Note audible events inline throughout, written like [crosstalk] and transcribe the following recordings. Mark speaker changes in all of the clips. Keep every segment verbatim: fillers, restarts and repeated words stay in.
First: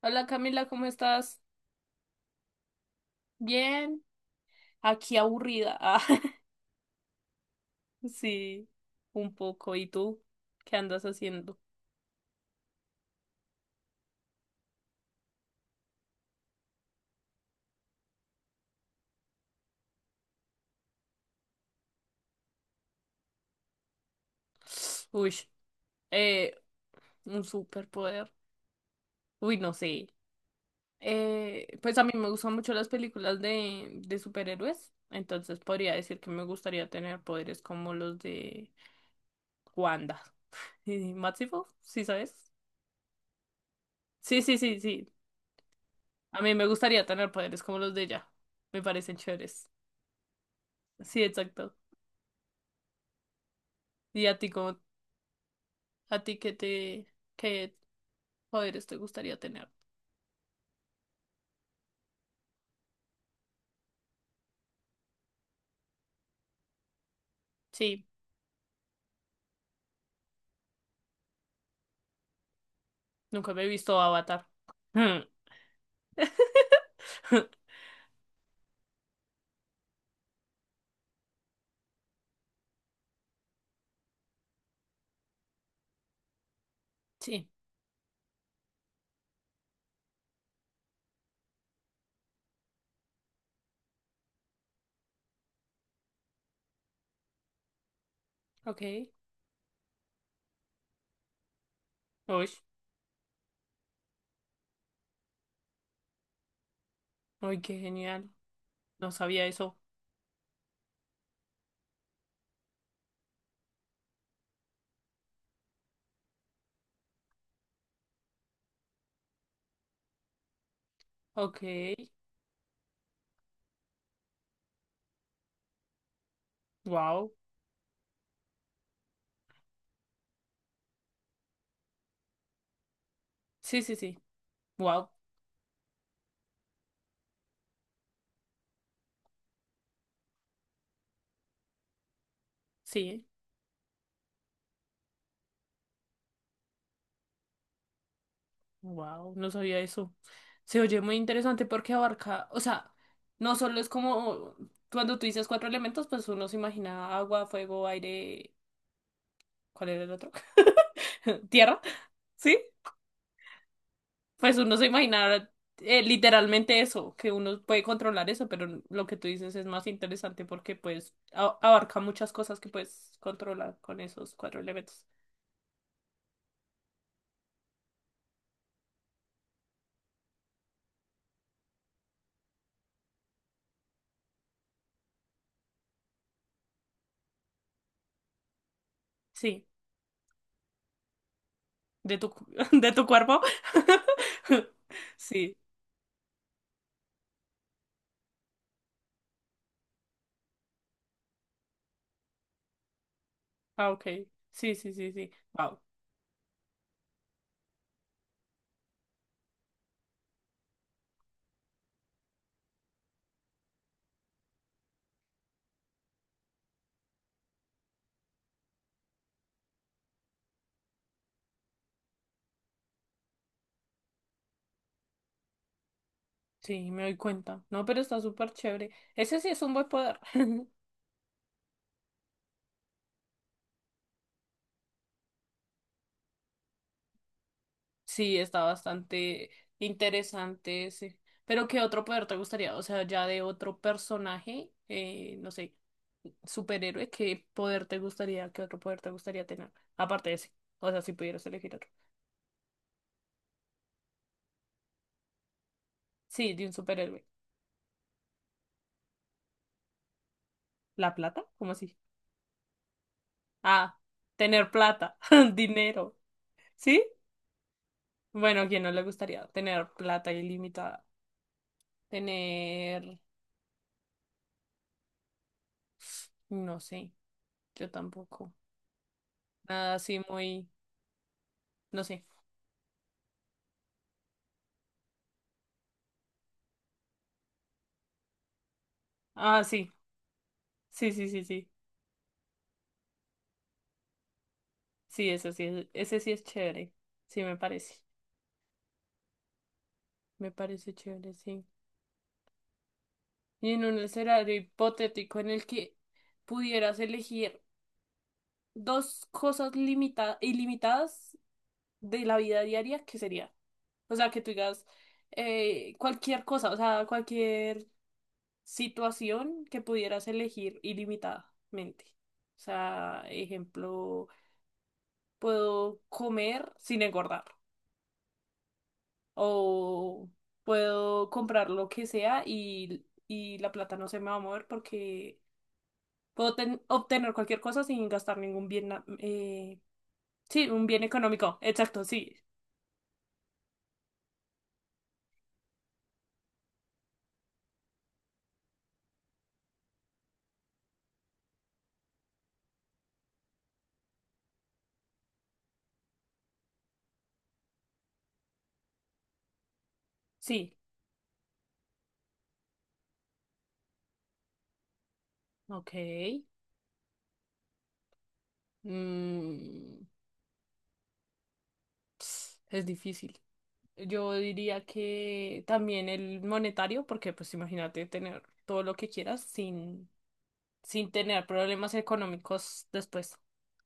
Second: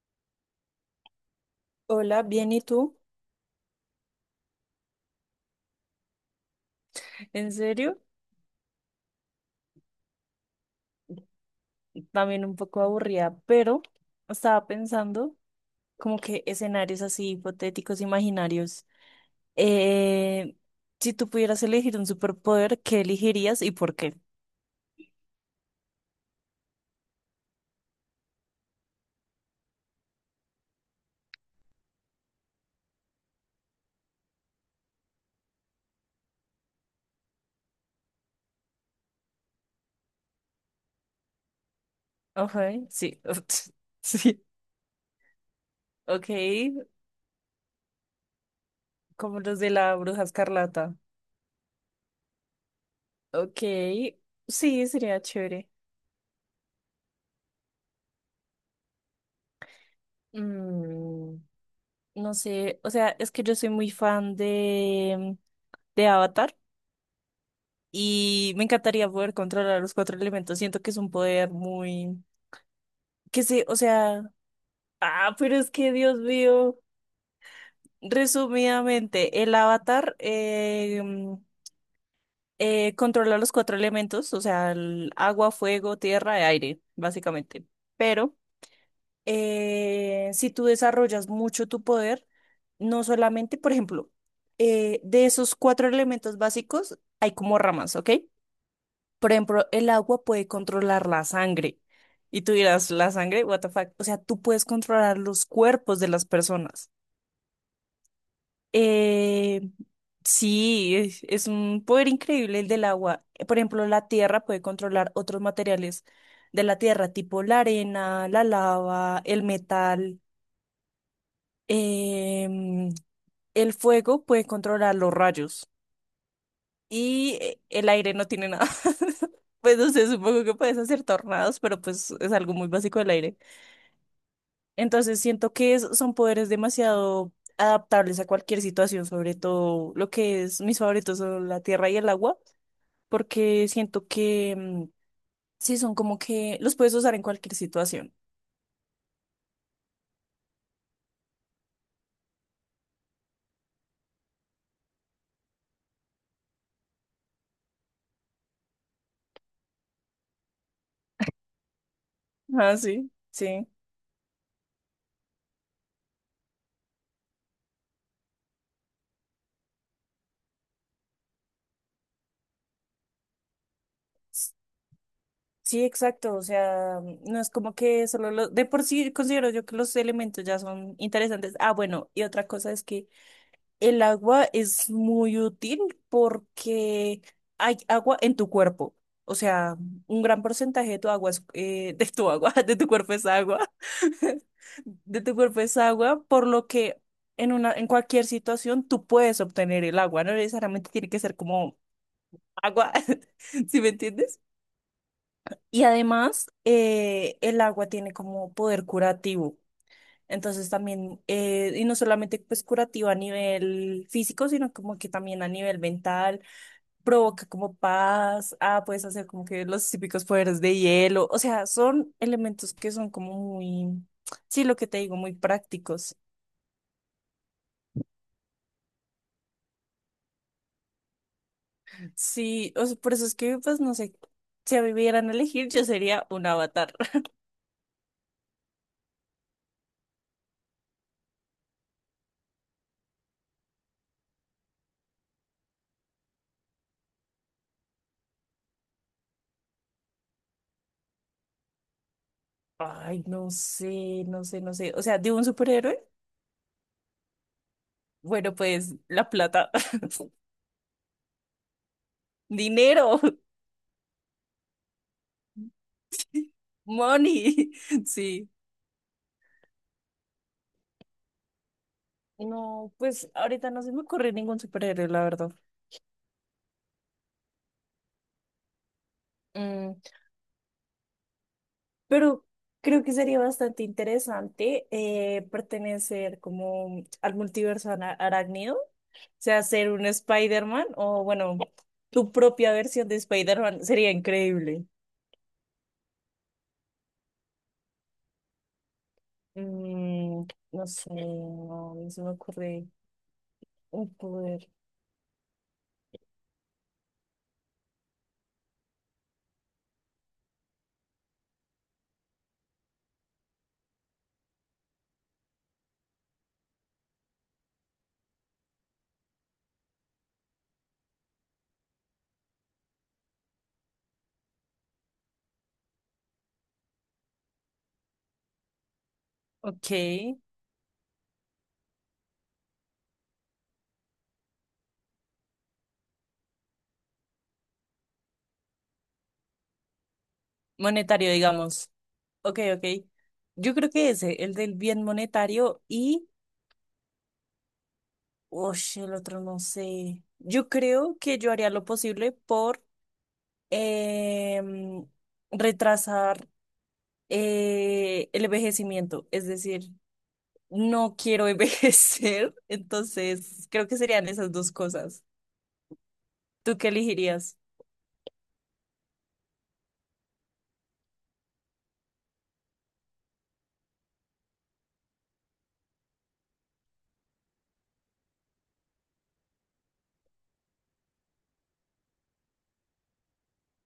Speaker 1: Hola Camila, ¿cómo estás?
Speaker 2: Hola, bien, ¿y tú?
Speaker 1: Bien, aquí aburrida. Ah, [laughs]
Speaker 2: En serio,
Speaker 1: sí, un poco. ¿Y tú? ¿Qué andas haciendo?
Speaker 2: también un poco aburrida, pero estaba pensando como que escenarios así hipotéticos, imaginarios. Eh, si tú pudieras elegir un superpoder, ¿qué elegirías y por qué?
Speaker 1: [sniffs] Uy, eh, un superpoder. Uy, no sé. Eh, pues a mí me gustan mucho las películas de, de superhéroes, entonces podría decir que me gustaría tener poderes como los de Wanda. [laughs] ¿Y Maximoff? ¿Sí sabes?
Speaker 2: Ok, sí, [laughs]
Speaker 1: Sí,
Speaker 2: sí,
Speaker 1: sí, sí, sí.
Speaker 2: ok,
Speaker 1: A mí me gustaría tener poderes como los de ella. Me parecen
Speaker 2: como los
Speaker 1: chéveres.
Speaker 2: de la Bruja Escarlata.
Speaker 1: Sí, exacto.
Speaker 2: Ok,
Speaker 1: ¿Y a ti cómo?
Speaker 2: sí, sería chévere.
Speaker 1: ¿A ti qué te, qué poderes te gustaría tener?
Speaker 2: Mm, no sé, o sea, es que yo soy muy fan de, de Avatar.
Speaker 1: Sí,
Speaker 2: Y me encantaría poder controlar los cuatro elementos. Siento que es un poder muy, que
Speaker 1: nunca me
Speaker 2: sé,
Speaker 1: he
Speaker 2: o
Speaker 1: visto
Speaker 2: sea,
Speaker 1: Avatar. Mm.
Speaker 2: ah, pero es que Dios mío.
Speaker 1: [laughs]
Speaker 2: Resumidamente, el avatar eh, mm, eh, controla los cuatro elementos, o sea, el agua, fuego, tierra y aire,
Speaker 1: Sí,
Speaker 2: básicamente. Pero eh, si tú desarrollas mucho tu poder, no solamente, por ejemplo, eh, de esos cuatro elementos básicos hay como ramas, ¿ok?
Speaker 1: ok.
Speaker 2: Por ejemplo, el agua puede controlar la sangre. Y
Speaker 1: Uy,
Speaker 2: tú dirás, la sangre, what the fuck. O sea, tú puedes controlar los cuerpos de las personas.
Speaker 1: uy, qué genial. No sabía
Speaker 2: Eh,
Speaker 1: eso.
Speaker 2: sí, es es un poder increíble el del agua. Eh, Por ejemplo, la tierra puede controlar otros materiales de la tierra, tipo la arena, la lava, el metal.
Speaker 1: Ok,
Speaker 2: Em, el fuego puede controlar los rayos.
Speaker 1: wow.
Speaker 2: Y eh, el aire no tiene nada. [laughs] Pues no sé, supongo que puedes hacer tornados, pero pues es algo muy básico del aire.
Speaker 1: Sí, sí, sí. Wow,
Speaker 2: Entonces siento que es- son poderes demasiado adaptables a cualquier situación, sobre todo lo que es mis favoritos son la tierra y el agua,
Speaker 1: sí.
Speaker 2: porque siento que mm, sí son como que los puedes usar en cualquier situación.
Speaker 1: Wow, no sabía eso. Se oye muy interesante porque abarca, o sea, no solo es como cuando tú dices cuatro elementos, pues uno se imagina agua, fuego, aire. ¿Cuál era el otro? [laughs] Tierra, ¿sí?
Speaker 2: Ah, sí, sí.
Speaker 1: Pues uno se imaginará eh, literalmente eso, que uno puede controlar eso, pero lo que tú dices es más interesante porque pues a- abarca muchas cosas que puedes controlar con esos
Speaker 2: S-
Speaker 1: cuatro elementos.
Speaker 2: Sí, exacto. O sea, mm, no es como que solo los... De por sí considero yo que los elementos ya son interesantes. Ah, bueno, y otra cosa es que el agua es muy útil porque hay agua en tu cuerpo. O
Speaker 1: Sí,
Speaker 2: sea, un gran porcentaje de tu agua es, eh, [laughs] de
Speaker 1: de tu,
Speaker 2: tu
Speaker 1: cu-
Speaker 2: agua, [laughs] de
Speaker 1: [laughs]
Speaker 2: tu
Speaker 1: de tu
Speaker 2: cuerpo es
Speaker 1: cuerpo.
Speaker 2: agua.
Speaker 1: [laughs]
Speaker 2: [laughs] De tu
Speaker 1: Sí,
Speaker 2: cuerpo es agua, por lo que en una, en cualquier situación tú puedes obtener el agua. No necesariamente tiene que ser como agua, [laughs] ¿sí me
Speaker 1: ah, ok.
Speaker 2: entiendes?
Speaker 1: Sí, sí, sí, sí. Wow.
Speaker 2: Y además, eh, el agua tiene como poder curativo. Entonces también, eh, y no solamente pues curativo a nivel físico, sino como que también a nivel mental, provoca como paz, ah, puedes hacer como que los típicos poderes de hielo, o sea, son elementos que son como muy, sí, lo que te digo, muy prácticos.
Speaker 1: Sí, me doy cuenta. No, pero está súper chévere. Ese sí es un buen poder. [laughs]
Speaker 2: Sí, o sea, por eso es que pues no sé, si a mí me dieran a elegir, yo sería un avatar.
Speaker 1: Sí, está bastante interesante ese. Pero ¿qué otro poder te gustaría? O sea, ya de otro personaje, eh, no sé, superhéroe. ¿Qué poder te gustaría, qué otro poder te gustaría tener? Aparte de ese. O sea, si pudieras elegir otro.
Speaker 2: [laughs] Ay, no sé, no sé, no sé, o sea, de un superhéroe,
Speaker 1: Sí, de un superhéroe.
Speaker 2: bueno, pues la plata, [laughs]
Speaker 1: ¿La plata? ¿Cómo así?
Speaker 2: dinero,
Speaker 1: Ah, tener plata, [laughs] dinero. ¿Sí?
Speaker 2: money, [laughs] sí.
Speaker 1: Bueno, ¿a quién no le gustaría tener plata ilimitada?
Speaker 2: No,
Speaker 1: Tener,
Speaker 2: pues ahorita no se me ocurre ningún superhéroe, la verdad.
Speaker 1: no sé, yo tampoco. Nada
Speaker 2: Mm,
Speaker 1: así muy, no sé.
Speaker 2: pero creo que sería bastante interesante eh, pertenecer como al multiverso ara- arácnido, o
Speaker 1: Ah,
Speaker 2: sea,
Speaker 1: sí,
Speaker 2: ser un Spider-Man
Speaker 1: sí,
Speaker 2: o
Speaker 1: sí, sí,
Speaker 2: bueno,
Speaker 1: sí.
Speaker 2: tu propia versión de Spider-Man sería increíble.
Speaker 1: Sí, eso sí, es- ese sí es chévere. Sí, me parece.
Speaker 2: Mm,
Speaker 1: Me
Speaker 2: no
Speaker 1: parece
Speaker 2: sé,
Speaker 1: chévere, sí.
Speaker 2: no, no se me ocurre
Speaker 1: Y en un
Speaker 2: un
Speaker 1: escenario
Speaker 2: poder.
Speaker 1: hipotético en el que pudieras elegir dos cosas limita- ilimitadas de la vida diaria, ¿qué sería? O sea, que tú digas eh, cualquier cosa, o sea, cualquier situación que pudieras elegir ilimitadamente. O sea, ejemplo, puedo comer sin engordar
Speaker 2: Ok,
Speaker 1: o puedo comprar lo que sea y, y la plata no se me va a mover porque puedo ten- obtener cualquier cosa sin gastar ningún bien, na- eh, sí, un bien
Speaker 2: monetario,
Speaker 1: económico.
Speaker 2: digamos.
Speaker 1: Exacto, sí,
Speaker 2: Ok, ok. Yo creo que ese, el del bien monetario y... oye el otro no sé. Yo creo que yo haría lo posible por em, retrasar eh, el envejecimiento. Es decir,
Speaker 1: sí.
Speaker 2: no quiero envejecer, [laughs] entonces creo que serían esas dos cosas.
Speaker 1: Ok.
Speaker 2: ¿Tú qué elegirías?
Speaker 1: Mm, es difícil. Yo diría que también el monetario, porque pues imagínate tener todo lo que quieras sin, sin tener problemas económicos después.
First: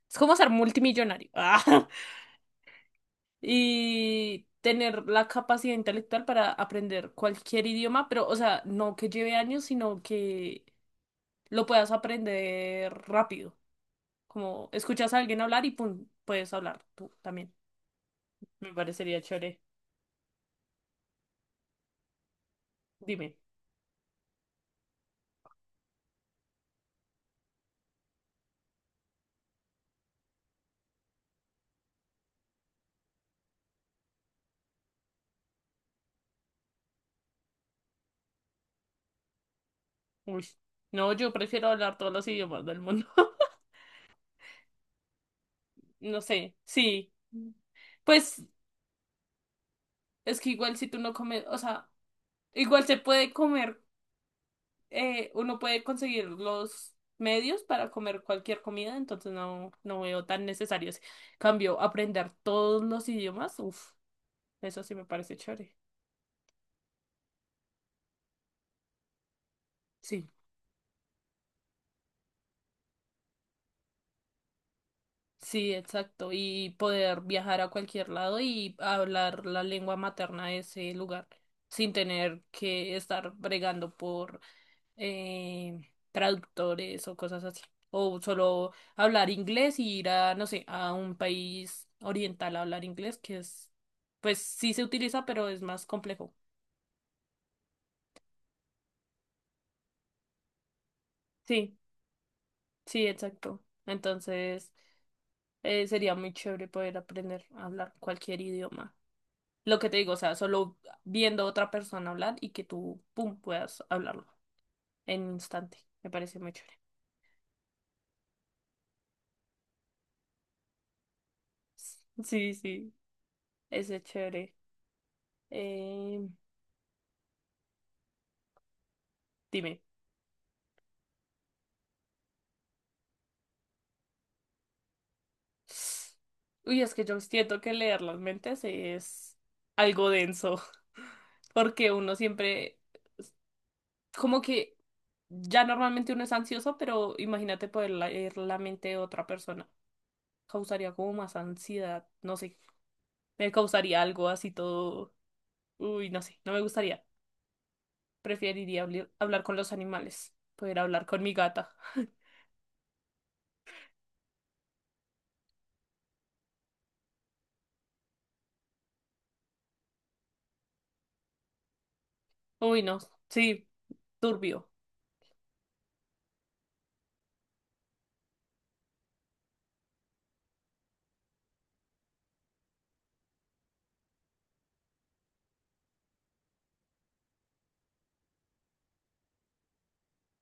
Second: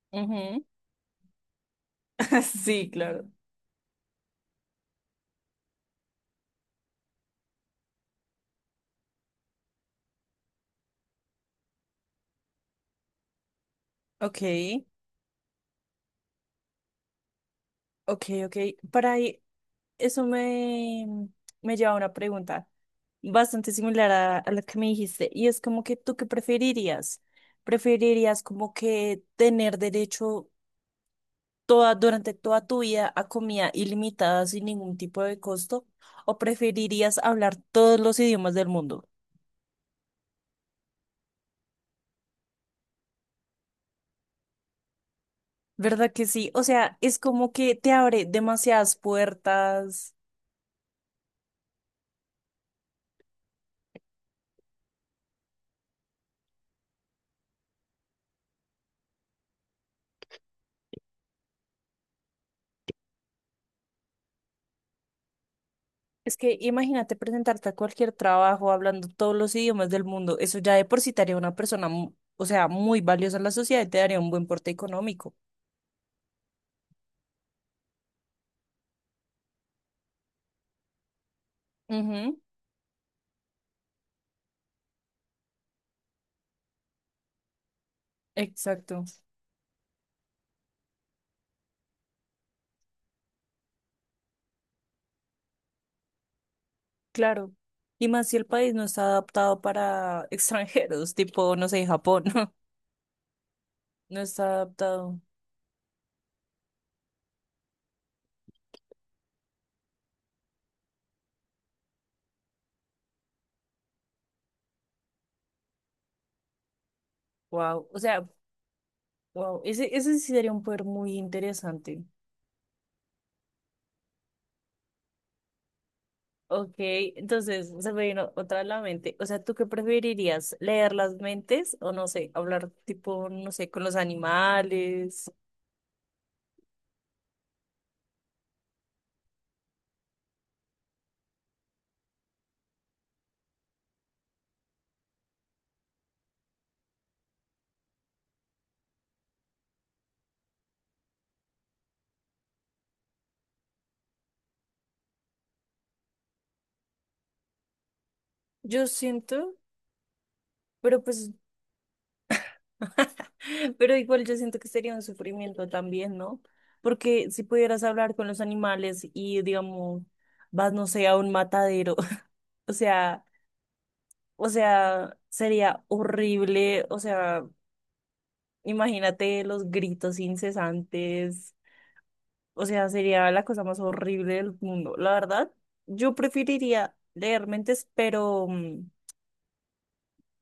Speaker 1: Es como ser
Speaker 2: Ujú.
Speaker 1: multimillonario. [laughs] Ah,
Speaker 2: [laughs] Sí, claro.
Speaker 1: y tener la capacidad intelectual para aprender cualquier idioma, pero o sea, no que lleve años, sino que lo puedas aprender rápido.
Speaker 2: Ok,
Speaker 1: Como escuchas a alguien hablar y pum, puedes hablar tú también.
Speaker 2: ok, ok.
Speaker 1: Me
Speaker 2: Para
Speaker 1: parecería
Speaker 2: ahí.
Speaker 1: chévere.
Speaker 2: Eso me, me lleva a una pregunta
Speaker 1: Dime.
Speaker 2: bastante similar a, a la que me dijiste, y es como que ¿tú qué preferirías? ¿Preferirías como que tener derecho toda, durante toda tu vida a comida ilimitada sin ningún tipo de costo? ¿O preferirías hablar todos los idiomas del mundo?
Speaker 1: Uy. No, yo prefiero hablar todos los idiomas del mundo. [laughs]
Speaker 2: ¿Verdad
Speaker 1: No
Speaker 2: que sí?
Speaker 1: sé,
Speaker 2: O sea,
Speaker 1: sí.
Speaker 2: es como que te abre
Speaker 1: Pues
Speaker 2: demasiadas puertas.
Speaker 1: es que igual si tú no comes, o sea, igual se puede comer, eh, uno puede conseguir los medios para comer cualquier comida, entonces no, no veo tan necesario. Cambio, aprender todos los idiomas, uff, eso sí me parece chévere.
Speaker 2: Es que imagínate presentarte a cualquier trabajo hablando todos los idiomas del
Speaker 1: Sí.
Speaker 2: mundo. Eso ya de por sí te haría una persona, mu- o sea, muy valiosa en la sociedad y te daría un buen porte económico.
Speaker 1: Sí, exacto. Y poder viajar a cualquier lado y hablar la lengua materna de ese lugar sin
Speaker 2: Ujú,
Speaker 1: tener que estar bregando por eh, traductores o cosas así. O solo
Speaker 2: exacto,
Speaker 1: hablar inglés y ir a, no sé, a un país oriental a hablar inglés, que es, pues sí se utiliza, pero es más complejo.
Speaker 2: claro. Y más si el país no está adaptado para extranjeros, tipo, no
Speaker 1: Sí,
Speaker 2: sé, Japón, [laughs]
Speaker 1: sí, exacto.
Speaker 2: no está
Speaker 1: Entonces,
Speaker 2: adaptado.
Speaker 1: eh, sería muy chévere poder aprender a hablar cualquier idioma. Lo que te digo, o sea, solo viendo a otra persona hablar y que tú, pum, puedas hablarlo en un instante. Me parece muy chévere.
Speaker 2: Wow, o sea, wow, ese, ese sí sería un poder muy interesante.
Speaker 1: Sí, sí, ese es chévere. Eh,
Speaker 2: Ok, entonces se me vino otra a la mente. O sea, ¿tú qué
Speaker 1: dime.
Speaker 2: preferirías? ¿Leer las mentes o no sé, hablar tipo, no sé, con los animales?
Speaker 1: Uy, es que yo siento que leer las mentes es algo denso, [laughs] porque uno siempre, como que ya normalmente uno es ansioso, pero imagínate poder leer la mente de otra persona. Causaría como más ansiedad, no sé, me causaría algo así todo, uy, no sé, no me gustaría. Preferiría
Speaker 2: Yo
Speaker 1: habli- hablar con
Speaker 2: siento,
Speaker 1: los animales, poder
Speaker 2: pero
Speaker 1: hablar con
Speaker 2: pues,
Speaker 1: mi gata.
Speaker 2: [laughs] pero igual yo siento que sería un sufrimiento también, ¿no? Porque si pudieras hablar con los animales y, digamos, vas, no sé, a un matadero, [laughs] o
Speaker 1: Uy, no,
Speaker 2: sea,
Speaker 1: sí,
Speaker 2: o
Speaker 1: turbio.
Speaker 2: sea, sería horrible, o sea, imagínate los gritos incesantes. O sea, sería la cosa más horrible del mundo. La verdad, yo preferiría leer mentes, pero mm,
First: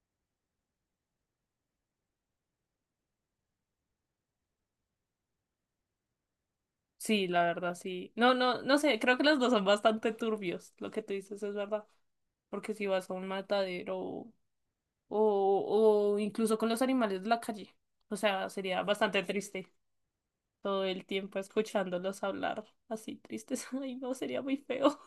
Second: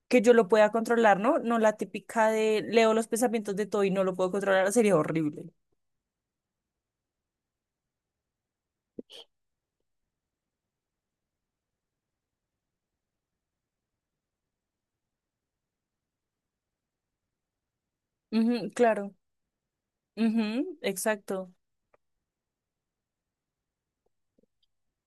Speaker 2: que yo lo pueda controlar, ¿no? No la típica de leo los pensamientos de todo y no lo puedo controlar, sería horrible.
Speaker 1: Sí, la verdad, sí. No, no, no sé, creo que los dos son bastante turbios. Lo que tú dices es verdad. Porque si vas a un matadero o, o incluso con los animales de la calle, o sea,
Speaker 2: Ujú,
Speaker 1: sería
Speaker 2: claro.
Speaker 1: bastante triste
Speaker 2: Ujú,
Speaker 1: todo el tiempo
Speaker 2: exacto. [clears throat]
Speaker 1: escuchándolos hablar así tristes. [laughs] Ay, no, sería muy feo.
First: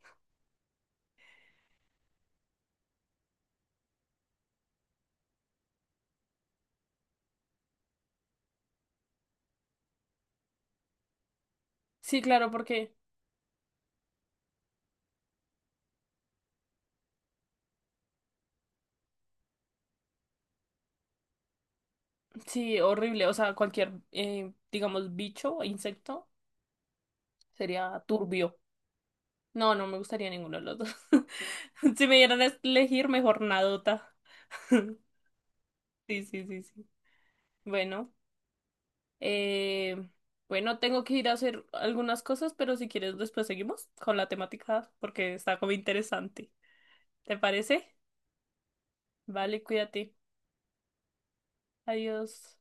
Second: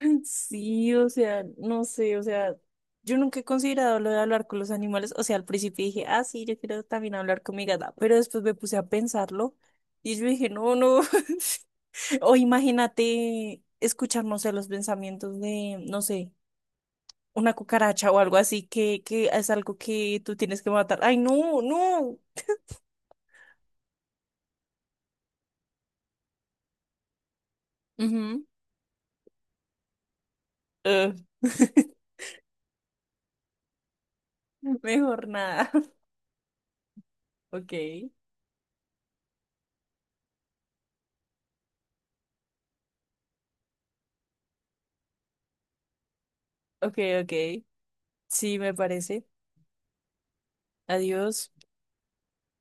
Speaker 2: [laughs] Sí, o sea, no sé, o sea, yo nunca he considerado lo de hablar con los animales. O sea, al principio dije, ah, sí, yo quiero también hablar con mi gata, pero después me puse a pensarlo y yo dije, no, no. [laughs]
Speaker 1: Sí,
Speaker 2: O
Speaker 1: claro, porque
Speaker 2: imagínate escucharnos no los pensamientos de, no sé, una cucaracha o algo así, que, que es algo que tú tienes que matar. Ay, no, no.
Speaker 1: sí, horrible. O sea, cualquier, eh, digamos, bicho o insecto sería
Speaker 2: Ujú.
Speaker 1: turbio. No, no me gustaría ninguno de los dos.
Speaker 2: Ugh.
Speaker 1: [laughs] Si
Speaker 2: [laughs]
Speaker 1: me dieran a elegir, mejor nadota. [laughs]
Speaker 2: Mejor nada. [laughs]
Speaker 1: Sí, sí, sí, sí.
Speaker 2: Ok,
Speaker 1: Bueno, eh, bueno, tengo que ir a hacer algunas cosas, pero si quieres después seguimos con la temática porque está como interesante.
Speaker 2: ok,
Speaker 1: ¿Te
Speaker 2: ok.
Speaker 1: parece?
Speaker 2: Sí, me parece.
Speaker 1: Vale, cuídate.
Speaker 2: Adiós.
Speaker 1: Adiós.